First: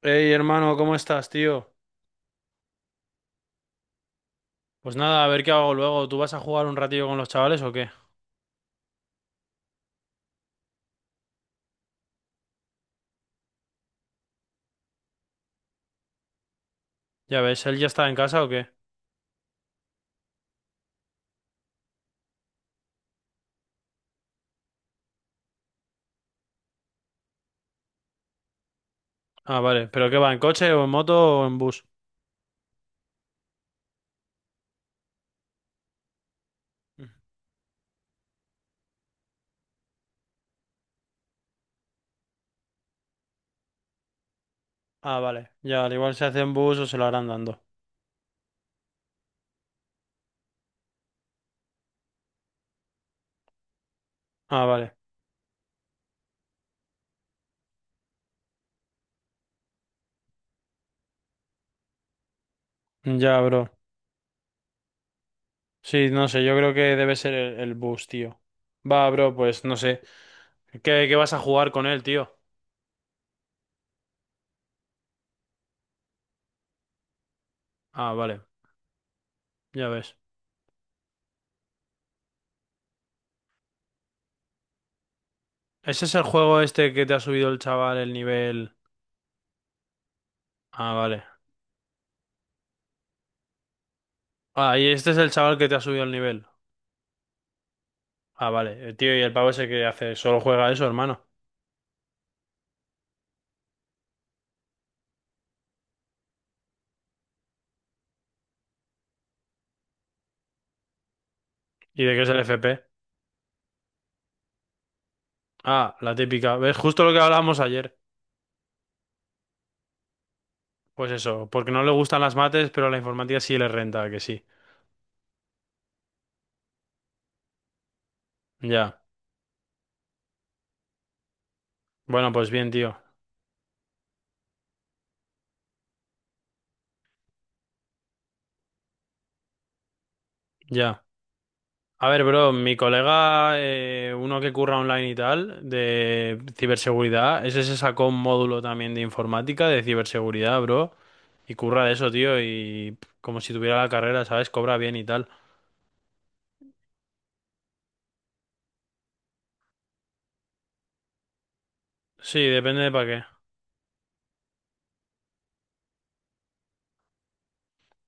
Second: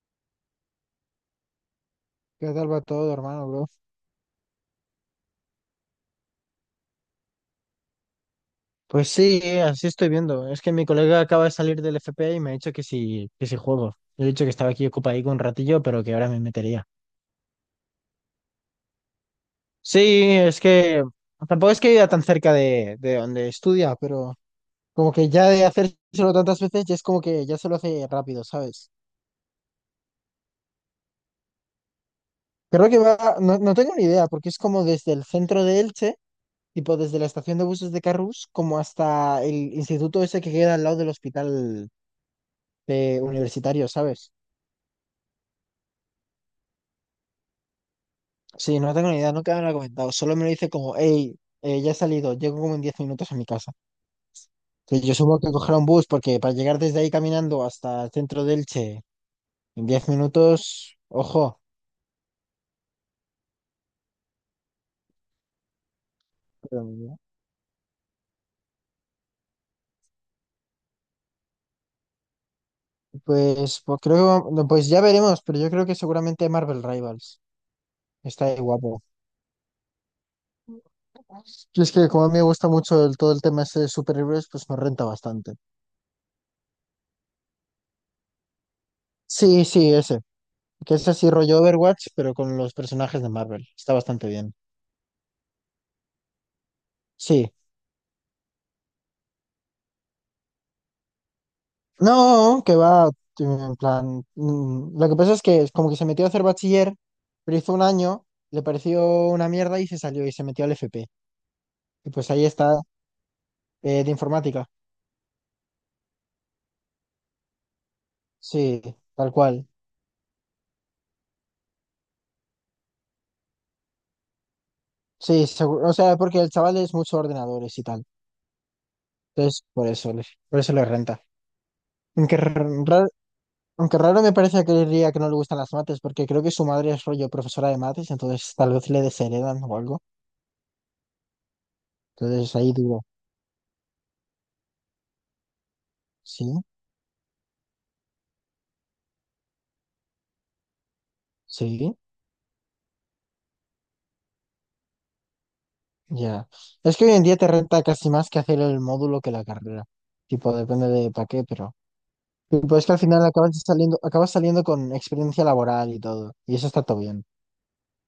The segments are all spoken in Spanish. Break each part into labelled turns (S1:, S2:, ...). S1: Hey, hermano, ¿cómo estás, tío?
S2: ¿Qué tal va todo, hermano, bro?
S1: Pues nada, a ver qué hago luego. ¿Tú vas a jugar un ratillo con los chavales o qué?
S2: Pues sí, así estoy viendo. Es que mi colega acaba de salir del FP y me ha dicho que sí juego. Le he dicho que estaba aquí ocupadico un ratillo, pero que ahora me metería.
S1: Ya ves, ¿él ya está en casa o qué?
S2: Sí, es que tampoco es que viva tan cerca de donde estudia, pero como que ya de hacérselo tantas veces ya es como que ya se lo hace rápido, ¿sabes?
S1: Ah, vale. ¿Pero qué va, en coche o en moto o en bus?
S2: Creo que va, no tengo ni idea, porque es como desde el centro de Elche, tipo desde la estación de buses de Carrús, como hasta el instituto ese que queda al lado del hospital universitario, ¿sabes?
S1: Ah, vale. Ya, al igual se hace en bus o se lo harán dando.
S2: Sí, no tengo ni idea, nunca me lo ha comentado. Solo me lo dice como, hey, ya he salido, llego como en 10 minutos a mi casa.
S1: Ah, vale.
S2: Que yo supongo que coger un bus, porque para llegar desde ahí caminando hasta el centro de Elche en 10 minutos, ojo.
S1: Ya, bro. Sí, no sé, yo creo que debe
S2: Pero,
S1: ser el bus, tío. Va, bro, pues no sé. ¿Qué vas a jugar con él, tío?
S2: pues creo que no, pues ya veremos, pero yo creo que seguramente Marvel Rivals.
S1: Ah, vale.
S2: Está ahí guapo.
S1: Ya ves.
S2: Y es que como a mí me gusta mucho el- todo el tema ese de superhéroes, pues me renta bastante.
S1: ¿Ese es el juego este que te ha subido el chaval el nivel?
S2: Sí, sí, ese.
S1: Ah,
S2: Que es
S1: vale.
S2: así rollo Overwatch, pero con los personajes de Marvel. Está bastante bien.
S1: Ah, y este es el chaval que te ha subido el nivel.
S2: Sí.
S1: Ah, vale. El tío, ¿y el pavo ese que hace? Solo juega eso, hermano.
S2: No, que va, en plan, lo que pasa es que es como que se metió a hacer bachiller, pero hizo un año, le pareció una mierda y se salió y se metió al FP.
S1: ¿Y
S2: Y
S1: de qué es
S2: pues
S1: el
S2: ahí
S1: FP?
S2: está, de informática.
S1: Ah, la típica. ¿Ves? Justo lo que hablábamos ayer.
S2: Sí, tal cual.
S1: Pues eso, porque no le gustan las mates, pero la informática sí le renta, que sí.
S2: Sí, seguro, o sea, porque el chaval es mucho ordenadores y tal.
S1: Ya.
S2: Entonces, por eso le renta.
S1: Bueno,
S2: Aunque
S1: pues bien, tío.
S2: raro, aunque raro me parece que diría que no le gustan las mates, porque creo que su madre es rollo profesora de mates, entonces tal vez le desheredan o algo.
S1: Ya. A ver, bro,
S2: Entonces ahí
S1: mi
S2: digo,
S1: colega, uno que curra online y tal, de
S2: sí,
S1: ciberseguridad, ese se sacó un módulo también de informática, de ciberseguridad, bro. Y curra de
S2: sí.
S1: eso, tío, y pff, como si tuviera la carrera, ¿sabes? Cobra bien y tal.
S2: Ya. Es que hoy en día te renta casi más que hacer el módulo que la carrera. Tipo, depende de para qué, pero.
S1: Sí,
S2: Tipo,
S1: depende
S2: es
S1: de
S2: que al
S1: para qué.
S2: final acabas saliendo con experiencia laboral y todo. Y eso está todo bien.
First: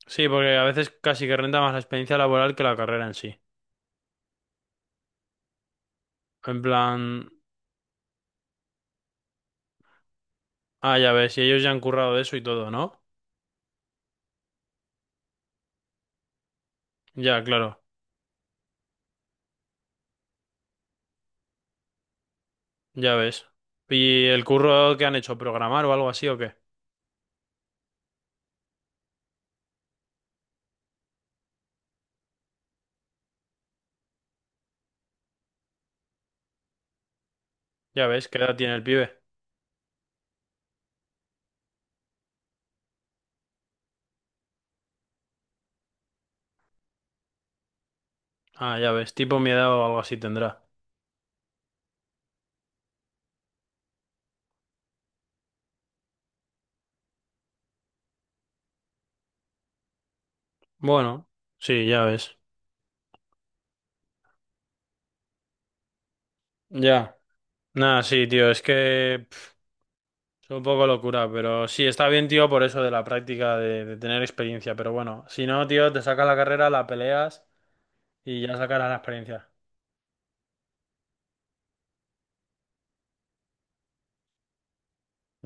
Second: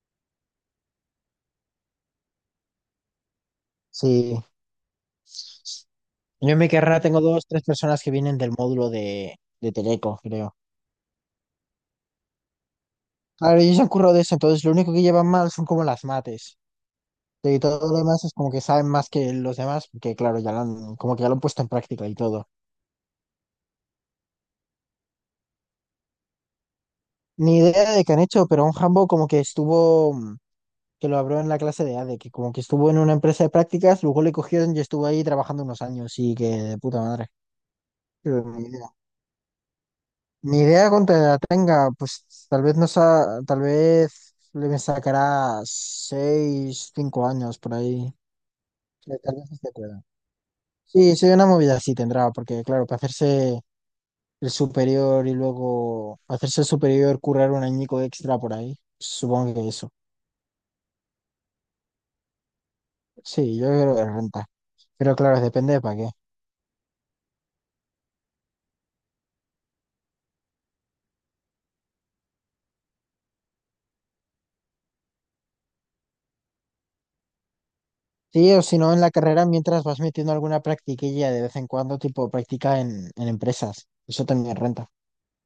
S1: Sí, porque a veces casi que renta más la experiencia laboral que la carrera en sí.
S2: Sí. Yo en
S1: En
S2: mi carrera
S1: plan,
S2: tengo dos, tres personas que vienen del módulo de Teleco, creo.
S1: ah, ya ves, y ellos ya han currado de eso y todo, ¿no?
S2: Claro, ellos se han currado de eso, entonces lo único que llevan mal son como las mates.
S1: Ya,
S2: Y
S1: claro,
S2: todo lo demás es como que saben más que los demás, porque claro, ya lo han, como que ya lo han puesto en práctica y todo.
S1: ya ves. ¿Y el curro que han hecho? ¿Programar o algo así o qué?
S2: Ni idea de qué han hecho, pero un Hambo como que estuvo. Que lo habló en la clase de A ADE, que como que estuvo en una empresa de prácticas, luego le cogieron y estuvo ahí trabajando unos años y que de puta madre.
S1: Ya ves, ¿qué
S2: Pero
S1: edad
S2: ni
S1: tiene el
S2: idea.
S1: pibe?
S2: Ni idea cuánto edad tenga, pues tal vez no sa- tal vez le sacará 6, 5 años por ahí.
S1: Ah, ya ves,
S2: Tal
S1: tipo mi
S2: vez
S1: edad
S2: esté
S1: o algo
S2: cuerda.
S1: así tendrá.
S2: Sí, sí, una movida sí tendrá, porque claro, para hacerse el superior y luego hacerse el superior, currar un añico extra por ahí, supongo que eso.
S1: Bueno, sí, ya ves.
S2: Sí, yo creo que renta. Pero claro, depende de para qué.
S1: Ya. Nada, sí, tío, es que pf, es un poco locura, pero sí, está bien, tío, por eso de la práctica, de tener experiencia, pero bueno, si no, tío, te sacas la carrera, la peleas y
S2: Sí,
S1: ya
S2: o si
S1: sacarás
S2: no,
S1: la
S2: en la carrera
S1: experiencia.
S2: mientras vas metiendo alguna practiquilla de vez en cuando, tipo práctica en empresas. Eso también renta.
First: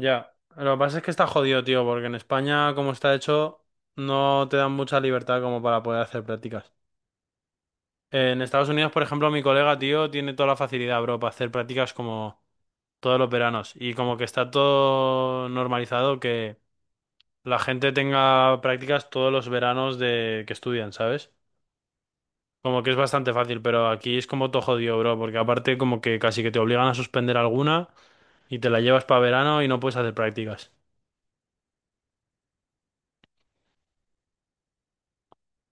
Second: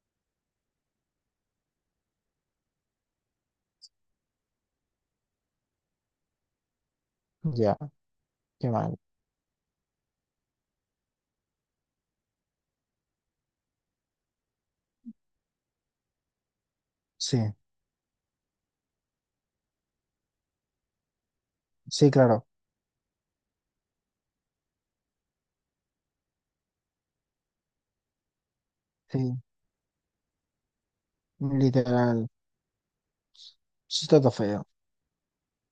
S1: Ya, lo que pasa es que está jodido, tío, porque en España, como está hecho, no te dan mucha libertad como para poder hacer prácticas.
S2: Ya,
S1: En Estados
S2: qué
S1: Unidos,
S2: mal.
S1: por ejemplo, mi colega, tío, tiene toda la facilidad, bro, para hacer prácticas como todos los veranos. Y como que está todo normalizado que
S2: Sí,
S1: la gente tenga prácticas todos los veranos de que estudian, ¿sabes?
S2: sí, claro.
S1: Como que es bastante fácil, pero aquí es como todo jodido, bro, porque aparte como que casi que te obligan a suspender alguna y te la llevas
S2: Sí,
S1: para verano y no puedes hacer prácticas.
S2: literal. Eso está todo feo.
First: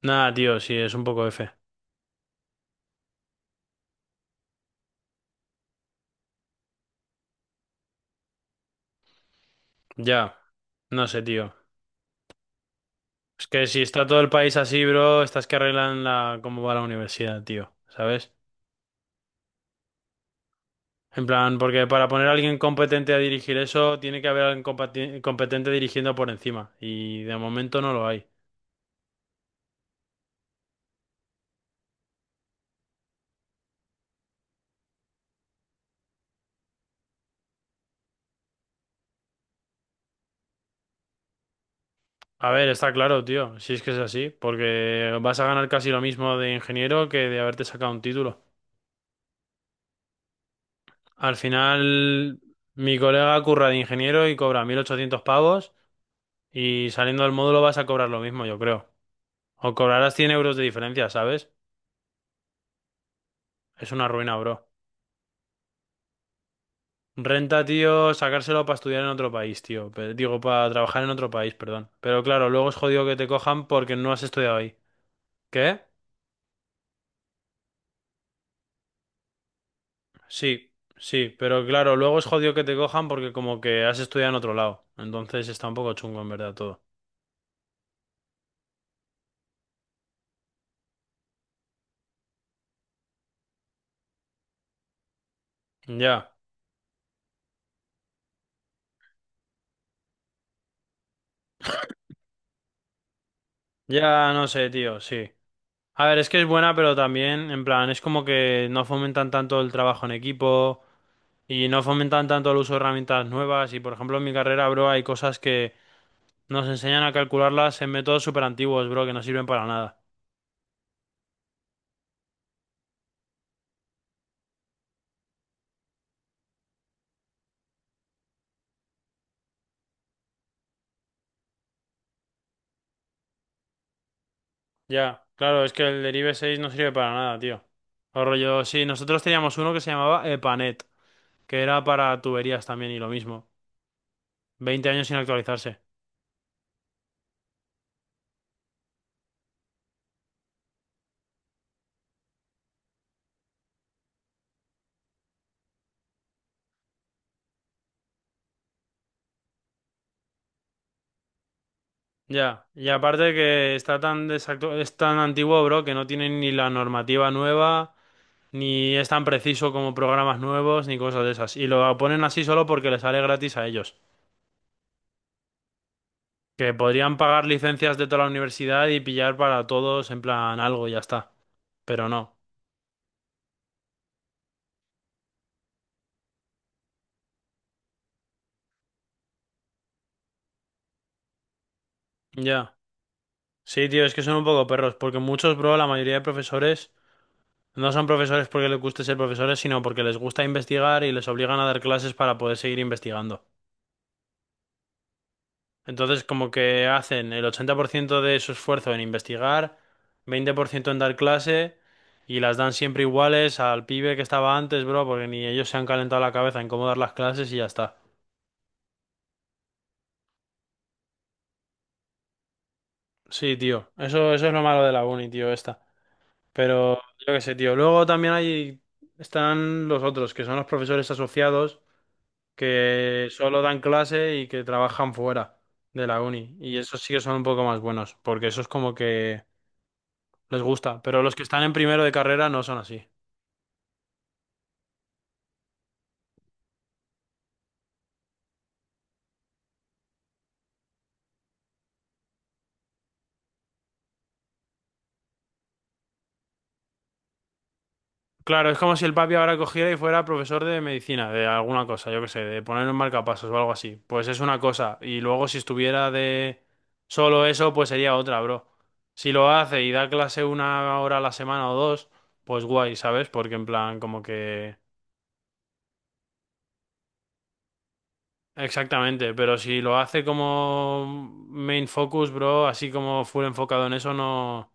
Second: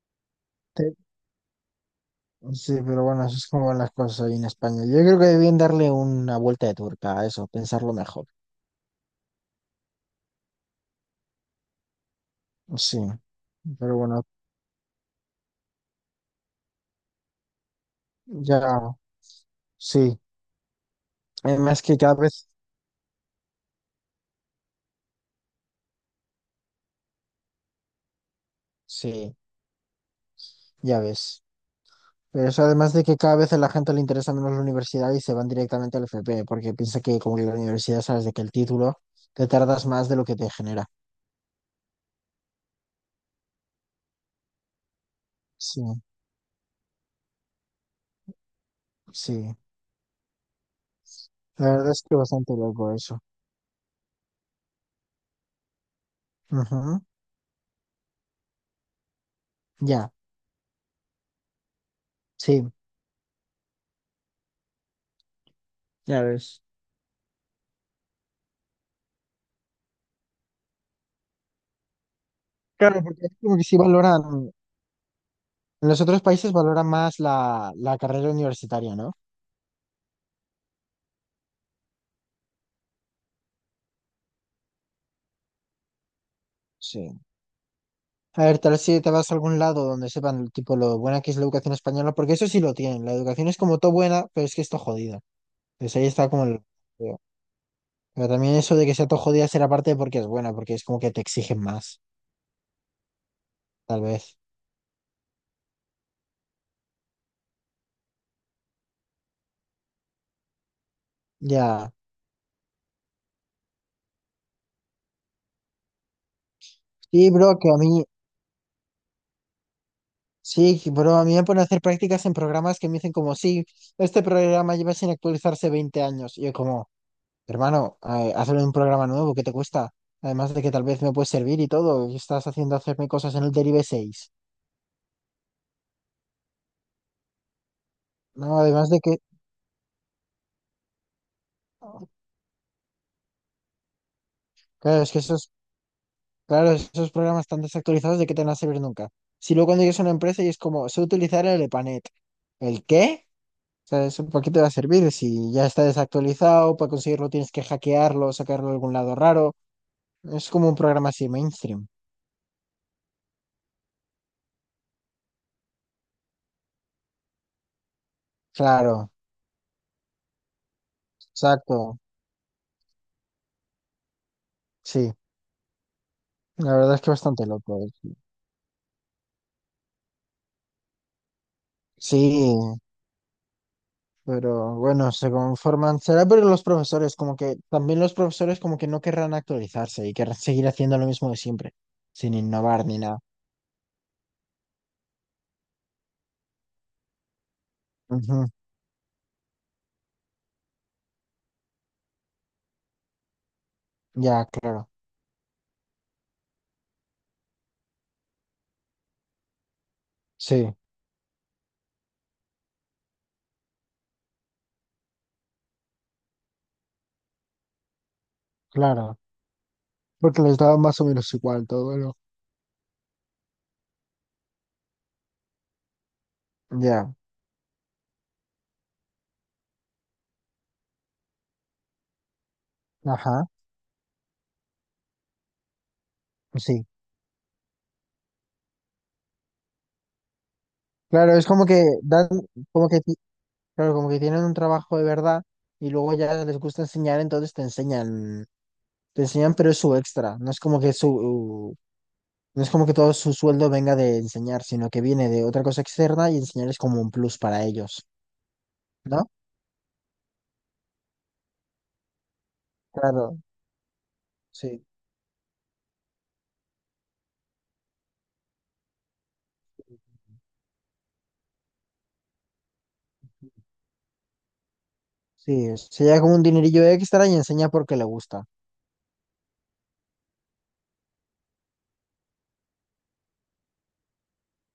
S1: Nada, tío, sí, es
S2: Te-
S1: un poco F.
S2: Sí, pero bueno, eso es como van las cosas ahí en España. Yo creo que debían darle una vuelta de turca a eso, pensarlo mejor.
S1: Ya, no sé, tío.
S2: Sí,
S1: Es que si
S2: pero
S1: está todo
S2: bueno,
S1: el país así, bro, estás que arreglan la cómo va la universidad, tío, ¿sabes?
S2: ya, sí.
S1: En plan,
S2: Además
S1: porque
S2: que
S1: para
S2: cada
S1: poner a
S2: vez,
S1: alguien competente a dirigir eso, tiene que haber alguien competente dirigiendo por encima. Y de momento no lo hay.
S2: sí, ya ves. Pero eso además de que cada vez a la gente le interesa menos la universidad y se van directamente al FP, porque piensa que como que la universidad sabes de que el título te tardas más de lo que te genera.
S1: A ver, está claro, tío, si es que es así, porque vas a ganar
S2: Sí,
S1: casi lo mismo de ingeniero que de haberte sacado un título.
S2: sí.
S1: Al
S2: La verdad es que
S1: final,
S2: bastante loco
S1: mi
S2: eso.
S1: colega curra de ingeniero y cobra 1800 pavos y
S2: Ujú.
S1: saliendo del módulo vas a cobrar lo mismo, yo creo. O
S2: Ya,
S1: cobrarás 100 euros de diferencia, ¿sabes?
S2: sí,
S1: Es una ruina, bro.
S2: ya ves.
S1: Renta, tío, sacárselo para estudiar en otro país, tío. Pe- Digo, para trabajar en otro país, perdón. Pero claro, luego es
S2: Claro,
S1: jodido que te
S2: porque es como que
S1: cojan
S2: sí
S1: porque no has
S2: valoran,
S1: estudiado ahí. ¿Qué?
S2: en los otros países valoran más la, la carrera universitaria, ¿no?
S1: Sí, sí, pero claro, luego es jodido que te cojan porque como que has estudiado en otro lado. Entonces está un poco chungo, en verdad, todo.
S2: Sí. A ver, tal vez si te vas a algún lado donde sepan tipo lo buena que es la educación española, porque eso sí lo tienen. La educación es como todo buena, pero es que esto jodida. Entonces ahí está
S1: Ya,
S2: como el... Pero también eso de que sea todo jodida será parte porque es buena, porque es como que te exigen más, tal
S1: ya
S2: vez.
S1: no sé, tío, sí. A ver, es que es buena, pero también, en plan, es como que no fomentan tanto el trabajo en equipo. Y no
S2: Ya.
S1: fomentan tanto el uso de herramientas nuevas. Y por ejemplo, en mi carrera, bro, hay cosas que nos enseñan a
S2: Sí, bro, que a
S1: calcularlas en
S2: mí,
S1: métodos súper antiguos, bro, que no sirven para nada.
S2: sí, bro, a mí me ponen a hacer prácticas en programas que me dicen como, sí, este programa lleva sin actualizarse 20 años. Y yo como, hermano, hazlo en un programa nuevo, ¿qué te cuesta? Además de que tal vez me puede servir y todo, y estás haciendo hacerme cosas en el Derive 6.
S1: Ya, claro, es que el derive 6 no sirve para nada, tío. O
S2: No,
S1: rollo, sí,
S2: además de que,
S1: nosotros teníamos uno que se llamaba EPANET, que era para tuberías también y lo mismo. 20
S2: claro,
S1: años
S2: es
S1: sin
S2: que esos,
S1: actualizarse.
S2: claro, esos programas están desactualizados, ¿de qué te van a servir nunca? Si luego cuando llegas a una empresa y es como, sé utilizar el EPANET. ¿El qué? Sea, eso, ¿para qué te va a servir? Si ya está desactualizado, para conseguirlo tienes que hackearlo, sacarlo de algún lado raro. Es como un programa así mainstream.
S1: Ya, y aparte que está tan es tan antiguo, bro, que no tiene ni la normativa nueva, ni es
S2: Claro,
S1: tan preciso como programas nuevos, ni cosas de esas. Y lo
S2: exacto.
S1: ponen así solo porque les sale gratis a ellos.
S2: Sí,
S1: Que
S2: la verdad es que
S1: podrían pagar
S2: bastante loco.
S1: licencias de toda la universidad y pillar para todos en plan algo, y ya está. Pero
S2: Sí,
S1: no.
S2: pero bueno, se conforman. Será pero los profesores, como que también los profesores como que no querrán actualizarse y querrán seguir haciendo lo mismo de siempre, sin
S1: Ya.
S2: innovar ni nada.
S1: Sí, tío, es que son un poco perros, porque muchos, bro, la mayoría de profesores no son
S2: Ujú.
S1: profesores porque les guste ser profesores, sino porque les gusta investigar y les obligan a dar clases para poder seguir investigando.
S2: Ya, claro.
S1: Entonces, como que hacen el 80% de su esfuerzo en investigar,
S2: Sí,
S1: 20% en dar clase, y las dan siempre iguales al pibe que estaba antes, bro, porque ni ellos se han calentado la cabeza en cómo dar las clases y ya está.
S2: claro. Porque les daba más o menos igual todo, ¿no?
S1: Sí, tío. Eso es lo malo de la uni, tío, esta. Pero
S2: Ya,
S1: yo qué sé, tío. Luego también hay, están los otros, que son los profesores asociados, que
S2: ajá,
S1: solo dan clase y que trabajan fuera de la uni. Y
S2: sí.
S1: esos sí que son un poco más buenos, porque eso es como que les gusta. Pero
S2: Claro,
S1: los que
S2: es
S1: están
S2: como
S1: en
S2: que
S1: primero de
S2: dan,
S1: carrera no son
S2: como que,
S1: así.
S2: ti- Claro, como que tienen un trabajo de verdad y luego ya les gusta enseñar, entonces te enseñan, pero es su extra. No es como que su, no es como que todo su sueldo venga de enseñar, sino que viene de otra cosa externa y enseñar es como un plus para ellos,
S1: Claro, es como si el
S2: ¿no?
S1: papi ahora cogiera y fuera profesor de medicina, de alguna cosa, yo qué sé, de poner un
S2: Claro,
S1: marcapasos o algo así. Pues es una
S2: sí,
S1: cosa. Y luego si estuviera de solo eso, pues sería otra, bro. Si lo hace y da clase una hora a la semana o dos, pues guay, ¿sabes? Porque en plan, como que...
S2: sí, se lleva como un dinerillo extra y enseña porque le gusta,
S1: Exactamente, pero si lo hace como main focus, bro, así como full enfocado en eso, no...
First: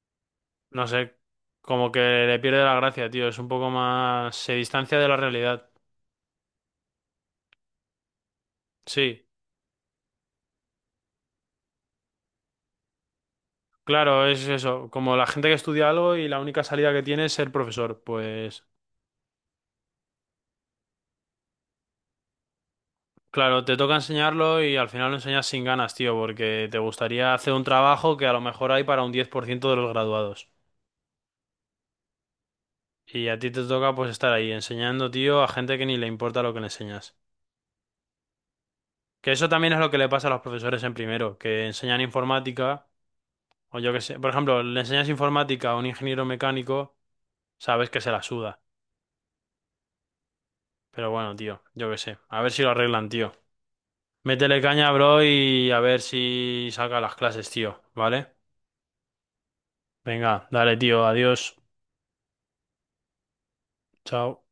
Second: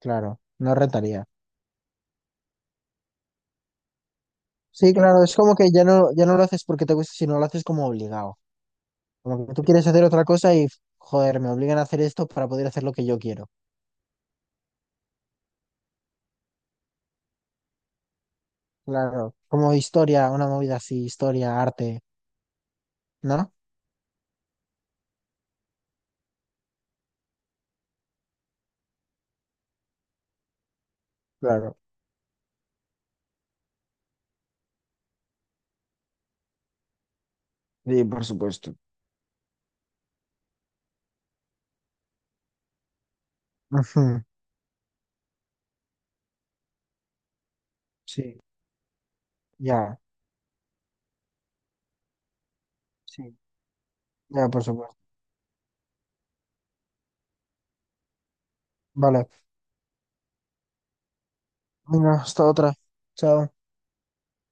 S2: claro, no
S1: No sé,
S2: rentaría.
S1: como que le pierde la gracia, tío. Es un poco más... Se
S2: Sí,
S1: distancia de la
S2: claro, es como
S1: realidad.
S2: que ya no lo haces porque te gusta, sino lo haces como obligado.
S1: Sí.
S2: Como que tú quieres hacer otra cosa y, joder, me obligan a hacer esto para poder hacer lo que yo quiero.
S1: Claro, es eso, como la gente que estudia algo y la única salida que tiene es ser profesor, pues
S2: Claro, como historia, una movida así, historia, arte, ¿no?
S1: claro, te toca enseñarlo y al final lo enseñas sin ganas, tío, porque te gustaría hacer un trabajo que a lo mejor hay para un 10% de los graduados.
S2: Claro,
S1: Y a ti te toca pues estar ahí enseñando, tío, a gente que ni le importa lo que le enseñas.
S2: sí, por supuesto.
S1: Que eso también es lo que le pasa a los profesores en primero, que enseñan informática, o yo qué sé,
S2: Ujú.
S1: por ejemplo, le enseñas informática a un ingeniero mecánico, sabes que se la
S2: Sí,
S1: suda.
S2: ya,
S1: Pero bueno, tío, yo qué sé, a ver si lo arreglan, tío.
S2: sí, ya,
S1: Métele
S2: por
S1: caña,
S2: supuesto.
S1: bro, y a ver si saca las clases, tío, ¿vale?
S2: Vale,
S1: Venga, dale, tío, adiós.
S2: venga, hasta otra. Chao.
S1: Chao.